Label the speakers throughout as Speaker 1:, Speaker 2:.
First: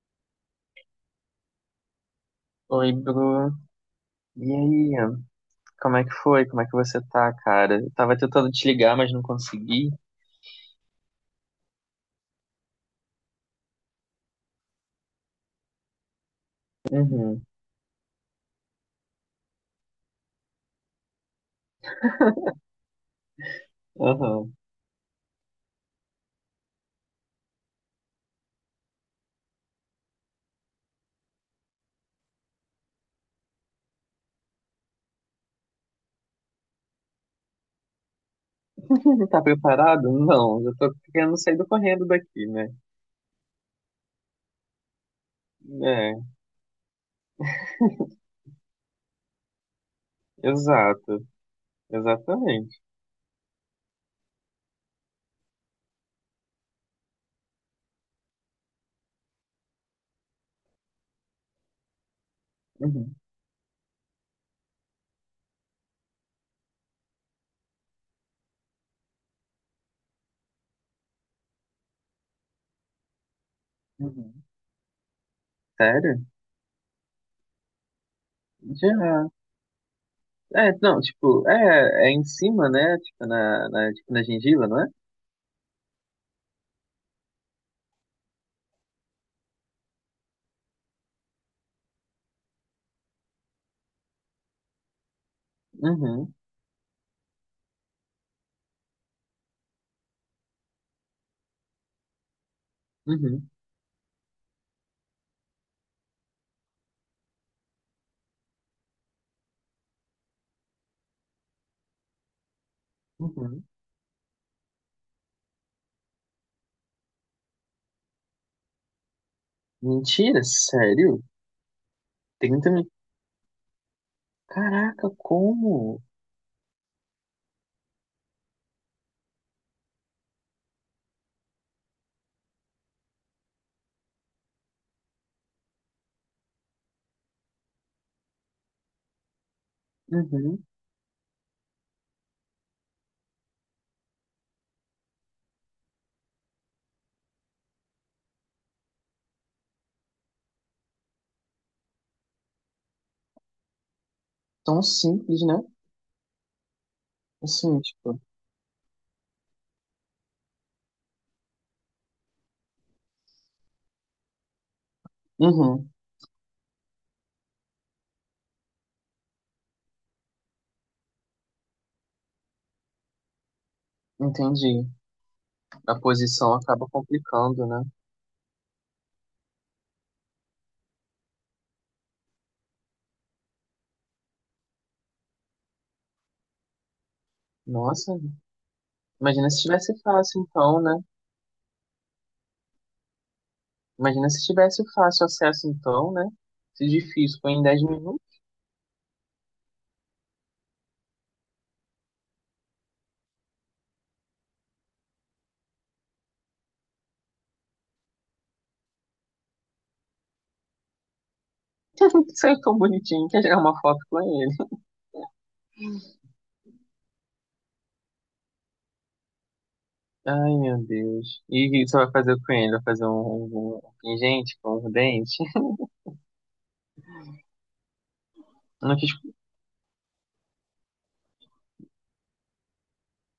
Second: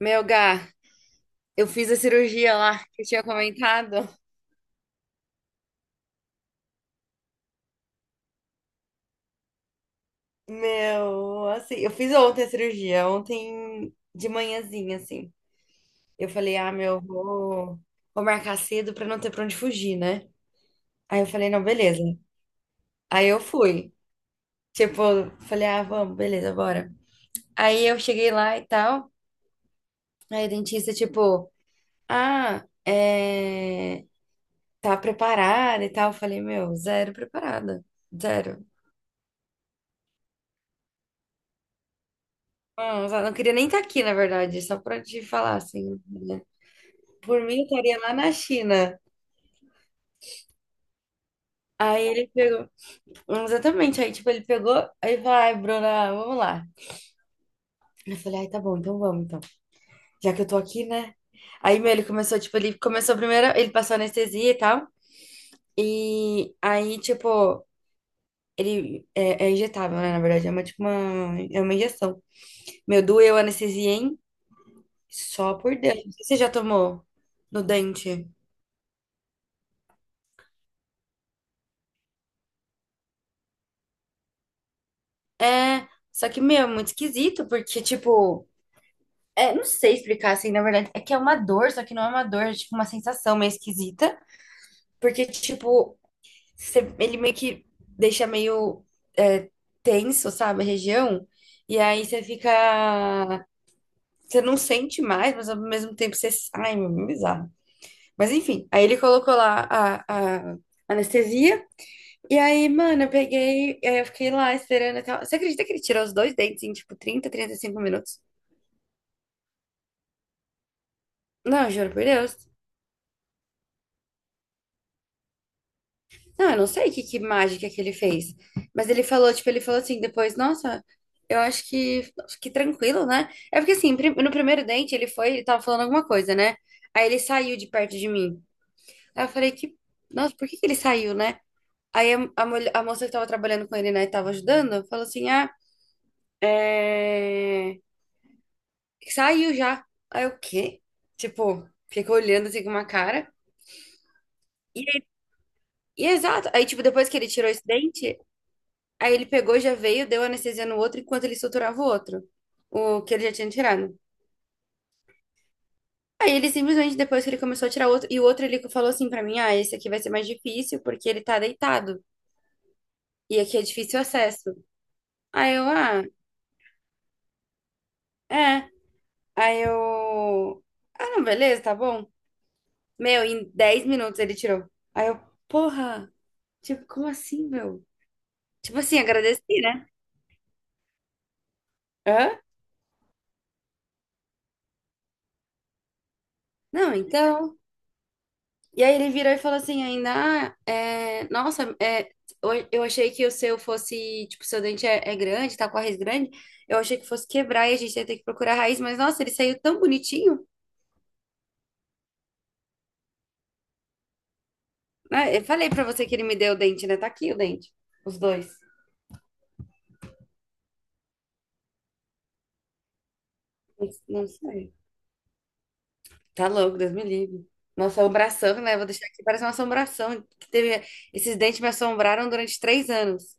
Speaker 1: Meu, Gá, eu fiz a cirurgia lá
Speaker 2: Oi,
Speaker 1: que eu tinha
Speaker 2: Bru.
Speaker 1: comentado.
Speaker 2: E aí? Como é que foi? Como é que você tá, cara? Eu tava tentando te ligar, mas não consegui.
Speaker 1: Meu, assim, eu fiz ontem a cirurgia, ontem de manhãzinha, assim. Eu falei, ah, meu,
Speaker 2: Uhum,
Speaker 1: vou marcar cedo pra não ter pra onde fugir, né? Aí eu falei, não, beleza. Aí eu fui.
Speaker 2: uhum.
Speaker 1: Tipo, falei, ah, vamos, beleza, bora. Aí eu cheguei lá e tal. Aí o dentista, tipo, ah, tá preparada e tal. Eu falei, meu, zero preparada. Zero.
Speaker 2: Tá preparado? Não, eu tô querendo sair do correndo daqui, né?
Speaker 1: Não, eu não queria nem estar aqui, na verdade, só pra te falar, assim,
Speaker 2: É,
Speaker 1: né? Por mim, eu estaria lá na China.
Speaker 2: exato.
Speaker 1: Aí ele pegou,
Speaker 2: Exatamente.
Speaker 1: exatamente, aí, tipo, ele pegou, aí falou, ai, Bruna, vamos lá. Eu falei, ai, tá bom, então vamos, então. Já que eu tô aqui, né? Aí, meu, ele começou, tipo, ele
Speaker 2: Uhum,
Speaker 1: começou primeiro, ele passou anestesia e tal, e aí, tipo, ele é injetável, né, na verdade, é uma, tipo, uma, é uma injeção. Meu, doeu a anestesia, hein?
Speaker 2: uhum.
Speaker 1: Só por Deus. Não sei
Speaker 2: Sério?
Speaker 1: se você já tomou no dente?
Speaker 2: Já. É, não, tipo, é em cima, né? Tipo, na, tipo, na gengiva, não é?
Speaker 1: É, só que, meu, é muito esquisito, porque, tipo, não sei explicar assim, na verdade, é que é uma dor, só que não é uma dor, é tipo uma sensação meio esquisita, porque, tipo,
Speaker 2: Uhum,
Speaker 1: ele meio que deixa meio é, tenso, sabe, a região, e aí você fica.
Speaker 2: uhum,
Speaker 1: Você não sente mais, mas ao mesmo tempo você. Ai, meu, é bizarro. Mas enfim, aí ele colocou lá a anestesia. E aí, mano, eu
Speaker 2: uhum.
Speaker 1: peguei, aí eu fiquei lá esperando até. Você acredita que ele tirou os dois dentes em, tipo, trinta, 35 minutos?
Speaker 2: Mentira, sério?
Speaker 1: Não, juro por Deus.
Speaker 2: 30 mil. Caraca, como?
Speaker 1: Não, eu não sei que mágica que ele fez. Mas ele falou, tipo, ele falou assim, depois, nossa, eu acho que tranquilo, né? É porque assim, no primeiro dente ele foi, ele tava falando alguma coisa, né? Aí ele saiu de perto de mim. Aí eu falei que, nossa, por que
Speaker 2: Uhum.
Speaker 1: que ele saiu, né? Aí a moça que tava trabalhando com ele, né, tava ajudando, falou assim, ah, é... saiu já. Aí eu, o quê? Tipo, ficou olhando assim com uma cara.
Speaker 2: Tão
Speaker 1: E,
Speaker 2: simples, né?
Speaker 1: e exato, aí tipo, depois que ele tirou esse
Speaker 2: Assim,
Speaker 1: dente.
Speaker 2: tipo,
Speaker 1: Aí ele pegou, já veio, deu anestesia no outro enquanto ele suturava o outro, o que ele já tinha tirado.
Speaker 2: uhum,
Speaker 1: Aí ele simplesmente, depois que ele começou a tirar outro, e o outro ele falou assim pra mim: ah, esse aqui vai ser mais difícil porque ele tá deitado e aqui é difícil o acesso.
Speaker 2: entendi.
Speaker 1: Aí eu,
Speaker 2: A
Speaker 1: ah,
Speaker 2: posição acaba complicando, né?
Speaker 1: é. Aí eu, ah, não, beleza, tá bom. Meu, em 10 minutos ele tirou. Aí eu, porra, tipo, como assim, meu?
Speaker 2: Nossa,
Speaker 1: Tipo assim, agradeci,
Speaker 2: imagina se
Speaker 1: né?
Speaker 2: tivesse fácil então, né?
Speaker 1: Hã?
Speaker 2: Imagina se tivesse fácil acesso então, né? Se
Speaker 1: Não,
Speaker 2: difícil foi
Speaker 1: então.
Speaker 2: em 10 minutos,
Speaker 1: E aí ele virou e falou assim ainda, ah, nossa, eu achei que o seu fosse, tipo, seu dente é, grande, tá com a raiz grande, eu achei que fosse quebrar e a gente ia ter que procurar a raiz, mas nossa, ele saiu tão bonitinho,
Speaker 2: saiu tão bonitinho que já é uma foto com ele.
Speaker 1: né? Eu falei pra você que ele me deu o dente, né? Tá aqui o dente, os dois.
Speaker 2: Ai, meu Deus. E o que você vai fazer com ele? Vai fazer um, um
Speaker 1: Não
Speaker 2: pingente
Speaker 1: sei.
Speaker 2: com um dente?
Speaker 1: Tá louco, Deus me livre. Uma assombração, né? Vou
Speaker 2: Não,
Speaker 1: deixar
Speaker 2: que,
Speaker 1: aqui, parece uma assombração que teve, esses dentes me assombraram durante 3 anos,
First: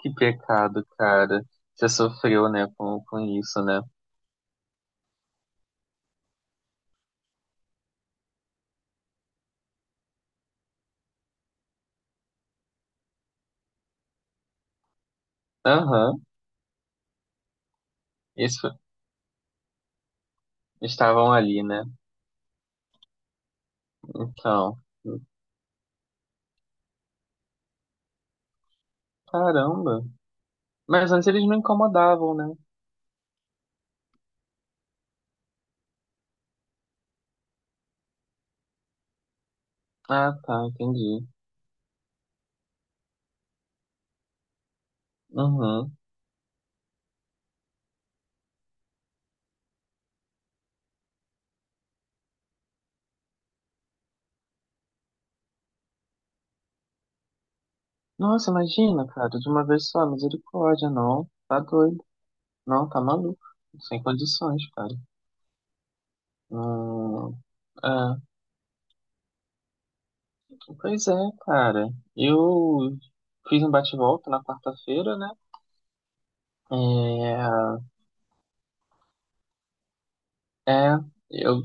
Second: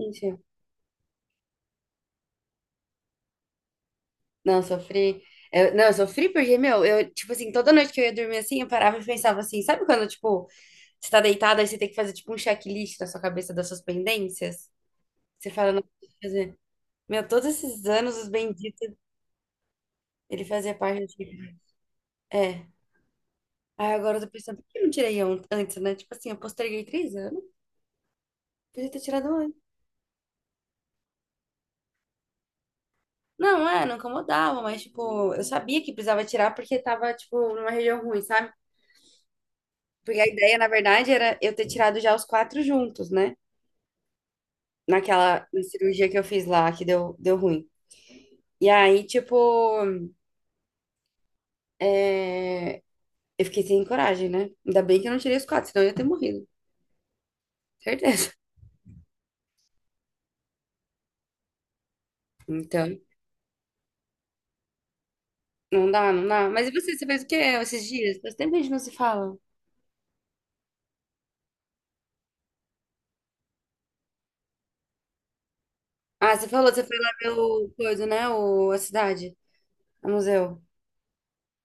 Speaker 2: que pecado, cara. Você sofreu, né, com isso, né?
Speaker 1: Não, sofri. Não, eu sofri porque, meu, eu, tipo assim, toda noite que eu ia dormir assim, eu parava e pensava assim, sabe quando, tipo, você tá deitada e você tem que fazer, tipo, um checklist na sua cabeça das suas pendências? Você fala, não, eu que
Speaker 2: Aham.
Speaker 1: fazer. Meu, todos esses anos, os
Speaker 2: Eles f-
Speaker 1: benditos, ele fazia parte.
Speaker 2: Estavam ali, né?
Speaker 1: É. Aí agora eu tô pensando, por que
Speaker 2: Então,
Speaker 1: eu não tirei antes, né? Tipo assim, eu posterguei 3 anos, podia ter tirado antes.
Speaker 2: caramba. Mas antes eles não incomodavam, né?
Speaker 1: Não, é, não incomodava, mas, tipo, eu sabia que precisava tirar porque tava, tipo, numa região ruim, sabe? Porque a
Speaker 2: Ah,
Speaker 1: ideia,
Speaker 2: tá,
Speaker 1: na verdade,
Speaker 2: entendi.
Speaker 1: era eu ter tirado já os quatro juntos, né? naquela na
Speaker 2: Uhum.
Speaker 1: cirurgia que eu fiz lá, que deu ruim. E aí, tipo, é, eu fiquei sem coragem, né? Ainda bem que eu não tirei os quatro, senão eu ia ter morrido. Certeza.
Speaker 2: Nossa, imagina, cara, de uma vez só, misericórdia, não. Tá doido. Não,
Speaker 1: Então,
Speaker 2: tá maluco. Sem condições, cara.
Speaker 1: não dá, não dá. Mas e você fez o quê
Speaker 2: Hum,
Speaker 1: esses
Speaker 2: é.
Speaker 1: dias? Faz tempo que a gente não se fala.
Speaker 2: Pois é, cara. Eu fiz um bate-volta na quarta-feira, né?
Speaker 1: Ah, você falou, você foi lá ver o
Speaker 2: É,
Speaker 1: coisa, né? A cidade, o museu.
Speaker 2: é, eu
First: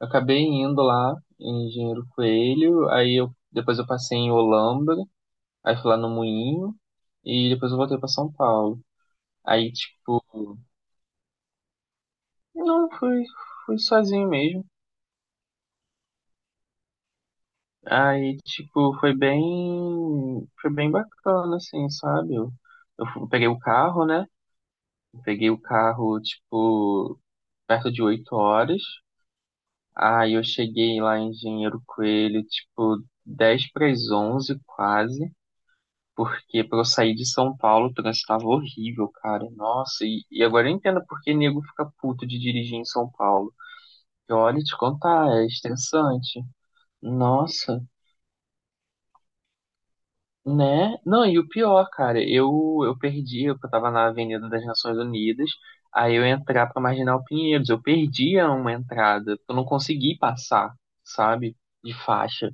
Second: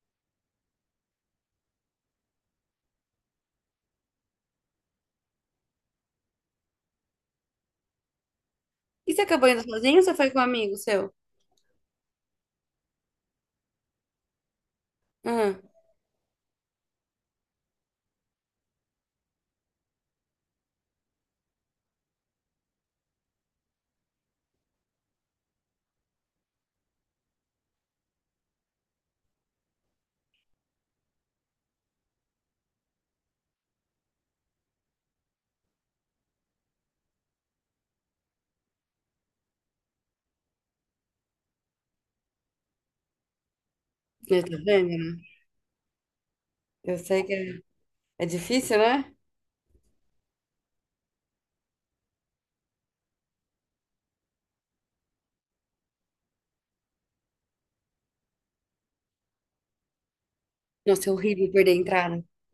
Speaker 2: acabei indo lá em Engenheiro Coelho, aí eu depois eu passei em Olambra, aí fui lá no Moinho e depois eu voltei pra São Paulo.
Speaker 1: E você acabou indo
Speaker 2: Aí,
Speaker 1: sozinho ou você
Speaker 2: tipo,
Speaker 1: foi com um amigo seu?
Speaker 2: não, fui, fui sozinho mesmo.
Speaker 1: Aham.
Speaker 2: Aí, tipo, foi bem bacana, assim, sabe? Eu peguei o carro, né? Peguei o carro, tipo, perto de 8 horas. Aí eu cheguei lá em Engenheiro Coelho, tipo, 10 para as 11 quase. Porque pra eu sair de São Paulo, o trânsito tava horrível, cara. Nossa, e agora eu entendo porque nego fica puto de dirigir em São Paulo. E
Speaker 1: Eu tô
Speaker 2: olha, te
Speaker 1: vendo, né?
Speaker 2: contar, é estressante.
Speaker 1: Eu sei que é,
Speaker 2: Nossa,
Speaker 1: é difícil, né?
Speaker 2: né? Não, e o pior, cara, eu perdi, eu tava na Avenida das Nações Unidas, aí eu ia entrar pra Marginal Pinheiros, eu perdi uma entrada, eu não consegui passar,
Speaker 1: Nossa, é horrível
Speaker 2: sabe?
Speaker 1: perder a
Speaker 2: De
Speaker 1: entrada.
Speaker 2: faixa.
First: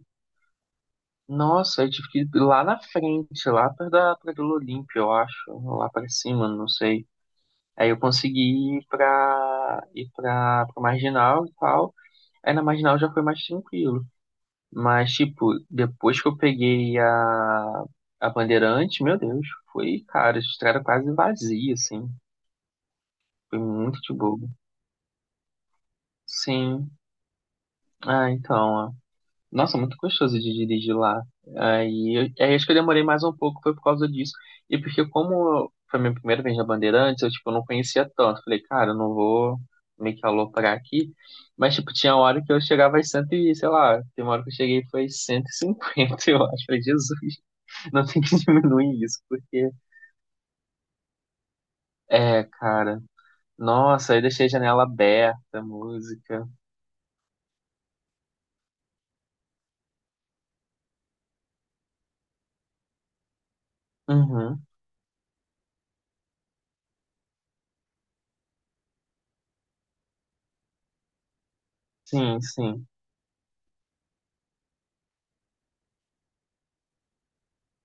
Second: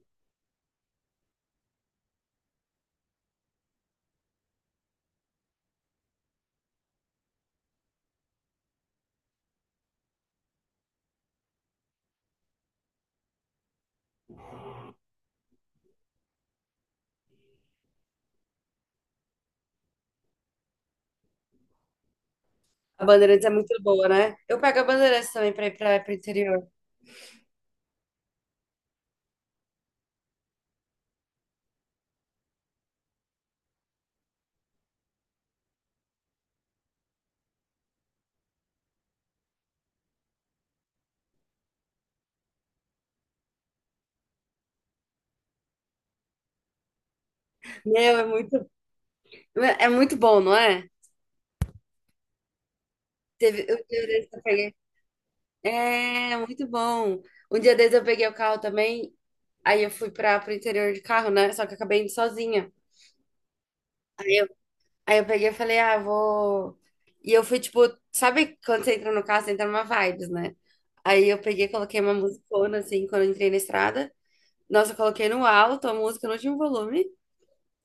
Speaker 2: Nossa, eu tive que ir lá na frente, lá perto da Praia Olímpia, eu acho, lá pra cima, não sei. Aí eu consegui pra Marginal e tal. Aí na Marginal já foi mais tranquilo. Mas, tipo, depois que eu peguei a Bandeirante, meu Deus, foi, cara, a estrada quase vazia, assim.
Speaker 1: A Bandeirantes é
Speaker 2: Foi
Speaker 1: muito
Speaker 2: muito
Speaker 1: boa,
Speaker 2: de
Speaker 1: né?
Speaker 2: bobo.
Speaker 1: Eu pego a Bandeirantes também pra ir pro interior.
Speaker 2: Sim. Ah, então, ó. Nossa, muito gostoso de dirigir lá. Aí acho que eu demorei mais um pouco, foi por causa disso. E porque como foi minha primeira vez na Bandeirantes, eu, tipo, não conhecia tanto. Falei, cara, eu não vou meio que aloprar aqui. Mas, tipo, tinha hora que eu chegava às 100 e, sei lá, tem uma hora que eu cheguei foi 150 eu acho. Falei, Jesus. Não
Speaker 1: Meu,
Speaker 2: tem
Speaker 1: é
Speaker 2: que
Speaker 1: muito,
Speaker 2: diminuir isso, porque.
Speaker 1: é muito bom, não é?
Speaker 2: É, cara.
Speaker 1: Teve, um dia
Speaker 2: Nossa, eu
Speaker 1: desse eu
Speaker 2: deixei a
Speaker 1: peguei.
Speaker 2: janela aberta,
Speaker 1: É,
Speaker 2: música.
Speaker 1: muito bom. Um dia desse eu peguei o carro também. Aí eu fui para pro interior de carro, né? Só que eu acabei indo sozinha. Aí eu,
Speaker 2: Uhum.
Speaker 1: aí eu peguei e falei, ah, vou. E eu fui tipo, sabe quando você entra no carro, você entra numa vibes, né? Aí eu peguei, e coloquei uma
Speaker 2: Sim,
Speaker 1: musicona
Speaker 2: sim.
Speaker 1: assim, quando eu entrei na estrada. Nossa, eu coloquei no alto a música no último volume.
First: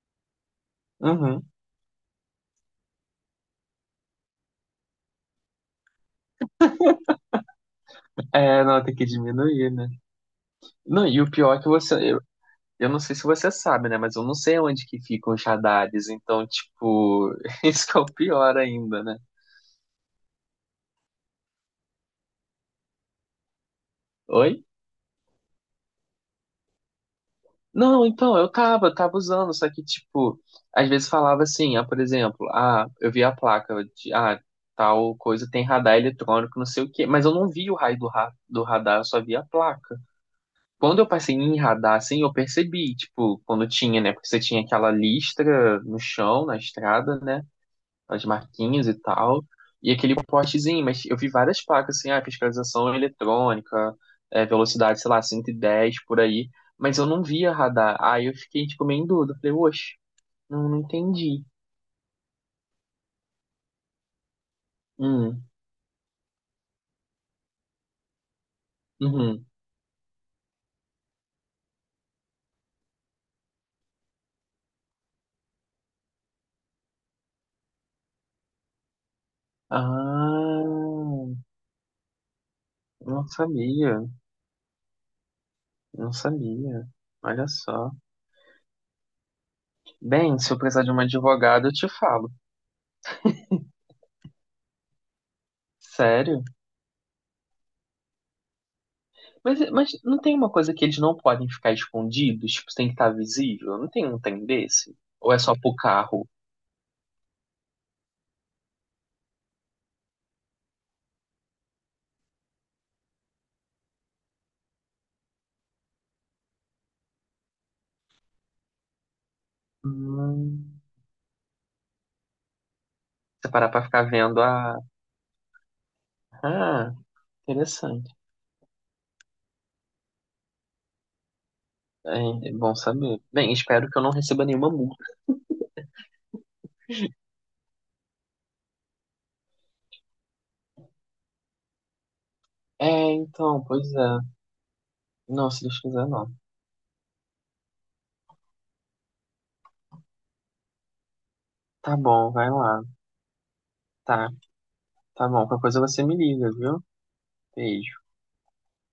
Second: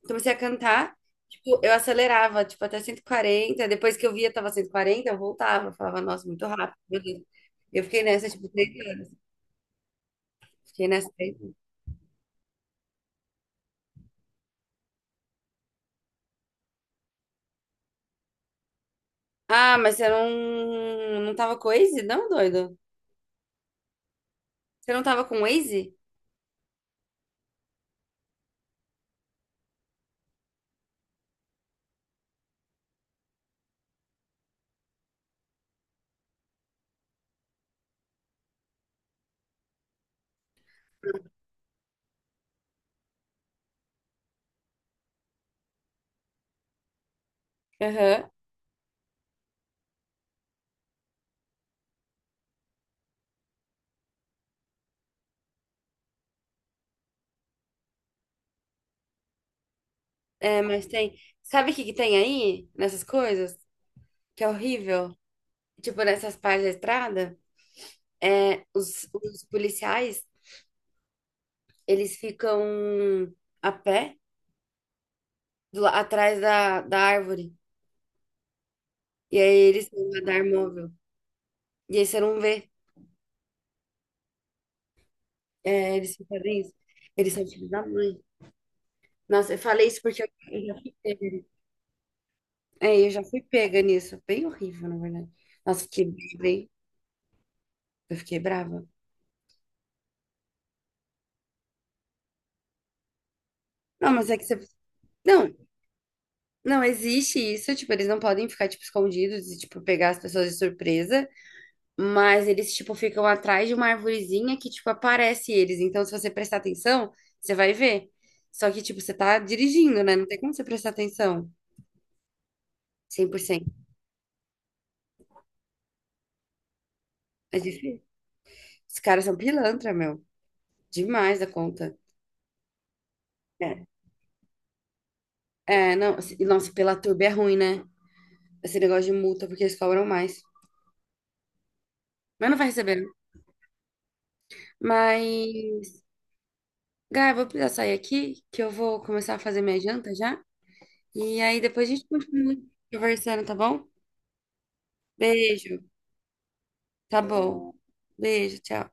Speaker 1: Comecei a cantar,
Speaker 2: Uhum.
Speaker 1: tipo, eu acelerava, tipo, até 140. Depois que eu via, tava 140, eu voltava. Eu falava, nossa, muito rápido, meu Deus. Eu fiquei nessa, tipo,
Speaker 2: É,
Speaker 1: três
Speaker 2: não, tem que
Speaker 1: anos.
Speaker 2: diminuir, né?
Speaker 1: Fiquei
Speaker 2: Não,
Speaker 1: nessa,
Speaker 2: e o
Speaker 1: três
Speaker 2: pior
Speaker 1: anos.
Speaker 2: é que você. Eu não sei se você sabe, né? Mas eu não sei onde que ficam os radares. Então, tipo, isso que é o pior ainda, né?
Speaker 1: Ah, mas você não tava com o Waze? Não, doido?
Speaker 2: Oi?
Speaker 1: Você não tava com o Waze?
Speaker 2: Não, então, eu tava usando, só que, tipo, às vezes falava assim, ah, por exemplo, ah, eu vi a placa de, ah, tal coisa tem radar eletrônico, não sei o quê, mas eu não vi o raio do radar, eu só vi a placa. Quando eu passei em radar, assim, eu percebi, tipo, quando tinha, né, porque você tinha aquela listra no chão, na estrada, né, as
Speaker 1: Aham.
Speaker 2: marquinhas e tal, e aquele postezinho, mas eu vi várias placas assim, ah, fiscalização eletrônica, é, velocidade, sei lá, 110 por aí, mas eu não via radar. Aí eu fiquei, tipo, meio em dúvida, falei, oxe,
Speaker 1: É,
Speaker 2: não, não
Speaker 1: mas tem.
Speaker 2: entendi.
Speaker 1: Sabe o que que tem aí nessas coisas? Que é horrível.
Speaker 2: Hum,
Speaker 1: Tipo, nessas partes da estrada, os
Speaker 2: uhum.
Speaker 1: policiais, eles ficam a pé atrás da árvore. E aí eles têm um radar móvel.
Speaker 2: Ah,
Speaker 1: E aí você não vê,
Speaker 2: não sabia,
Speaker 1: né?
Speaker 2: não
Speaker 1: Eles só fazem isso.
Speaker 2: sabia.
Speaker 1: Eles
Speaker 2: Olha
Speaker 1: são filhos da
Speaker 2: só.
Speaker 1: mãe. Nossa, eu falei isso porque eu
Speaker 2: Bem, se eu
Speaker 1: eu já
Speaker 2: precisar de
Speaker 1: fui
Speaker 2: uma
Speaker 1: pega.
Speaker 2: advogada, eu te falo.
Speaker 1: É, eu já fui pega nisso. Bem horrível, na verdade. Nossa, fiquei
Speaker 2: Sério?
Speaker 1: bem eu fiquei brava.
Speaker 2: Mas não tem uma coisa que eles não podem ficar escondidos? Tipo, tem que estar visível? Não tem
Speaker 1: Não,
Speaker 2: um
Speaker 1: mas é que
Speaker 2: trem
Speaker 1: você.
Speaker 2: desse? Ou é
Speaker 1: Não,
Speaker 2: só pro carro?
Speaker 1: não existe isso. Tipo, eles não podem ficar, tipo, escondidos e, tipo, pegar as pessoas de surpresa. Mas eles, tipo, ficam atrás de uma arvorezinha que, tipo, aparece eles. Então, se você prestar atenção, você vai ver. Só que, tipo, você tá dirigindo, né? Não tem como você
Speaker 2: Hum,
Speaker 1: prestar atenção cem por
Speaker 2: você
Speaker 1: cento
Speaker 2: parar pra ficar vendo a. Ah,
Speaker 1: É difícil.
Speaker 2: interessante.
Speaker 1: Os caras são pilantra, meu. Demais da conta.
Speaker 2: É, é bom saber. Bem,
Speaker 1: É,
Speaker 2: espero que eu não receba nenhuma multa.
Speaker 1: é não. Nossa, pela turba é ruim, né? Esse negócio de multa, porque eles cobram mais. Mas não vai receber, né?
Speaker 2: É, então, pois é.
Speaker 1: Mas,
Speaker 2: Não, se Deus quiser, não.
Speaker 1: Gá, eu vou precisar sair aqui, que eu vou começar a fazer minha janta já. E aí depois a
Speaker 2: Tá
Speaker 1: gente
Speaker 2: bom, vai
Speaker 1: continua
Speaker 2: lá.
Speaker 1: conversando, tá bom?
Speaker 2: Tá, tá bom. Qualquer coisa
Speaker 1: Beijo.
Speaker 2: você me liga, viu?
Speaker 1: Tá bom.
Speaker 2: Beijo.
Speaker 1: Beijo, tchau.